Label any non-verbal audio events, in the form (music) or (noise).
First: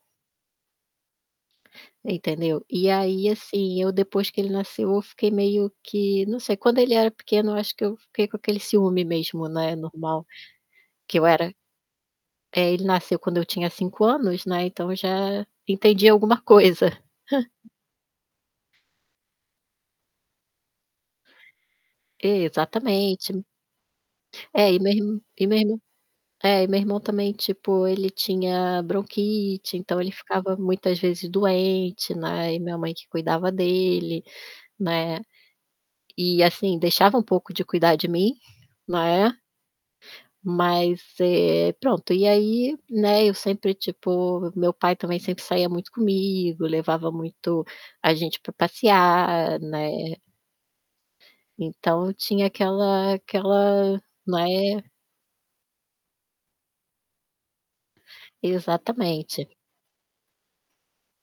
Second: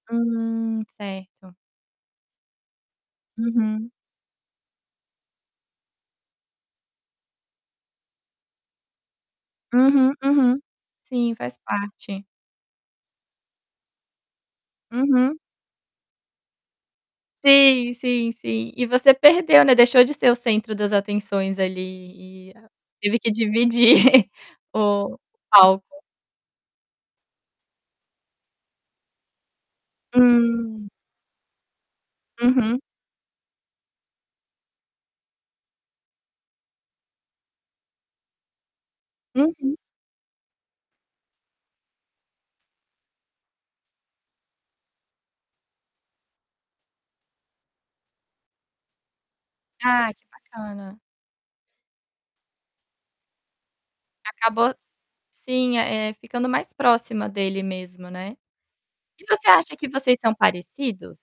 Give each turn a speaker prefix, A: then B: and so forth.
A: Hum, certo.
B: Entendeu, e aí, assim,
A: Uhum.
B: eu depois que ele nasceu eu fiquei meio que, não sei, quando ele era pequeno eu acho que eu fiquei com aquele ciúme mesmo, né,
A: Uhum,
B: normal,
A: uhum.
B: que eu
A: Sim,
B: era
A: faz parte.
B: é, ele nasceu quando eu tinha 5 anos, né, então eu
A: Uhum.
B: já entendia alguma coisa. (chuckles)
A: Sim, sim, sim. E você perdeu, né, deixou de ser o centro das atenções ali e teve que
B: Exatamente.
A: dividir
B: É, e
A: o
B: mesmo e mesmo
A: palco.
B: é, e meu irmão também, tipo, ele tinha bronquite, então ele ficava
A: Hum.
B: muitas vezes doente, né, e minha
A: Uhum.
B: mãe que cuidava dele, né, e, assim, deixava um pouco de cuidar de mim, né.
A: Uhum.
B: Mas, eh, pronto. E aí, né, eu sempre, tipo, meu pai também sempre saía muito comigo, levava muito a gente para passear,
A: Ah,
B: né.
A: que bacana.
B: Então tinha aquela aquela
A: Acabou
B: né.
A: sim, eh, ficando mais próxima dele mesmo, né. E você
B: Exatamente.
A: acha que vocês são parecidos?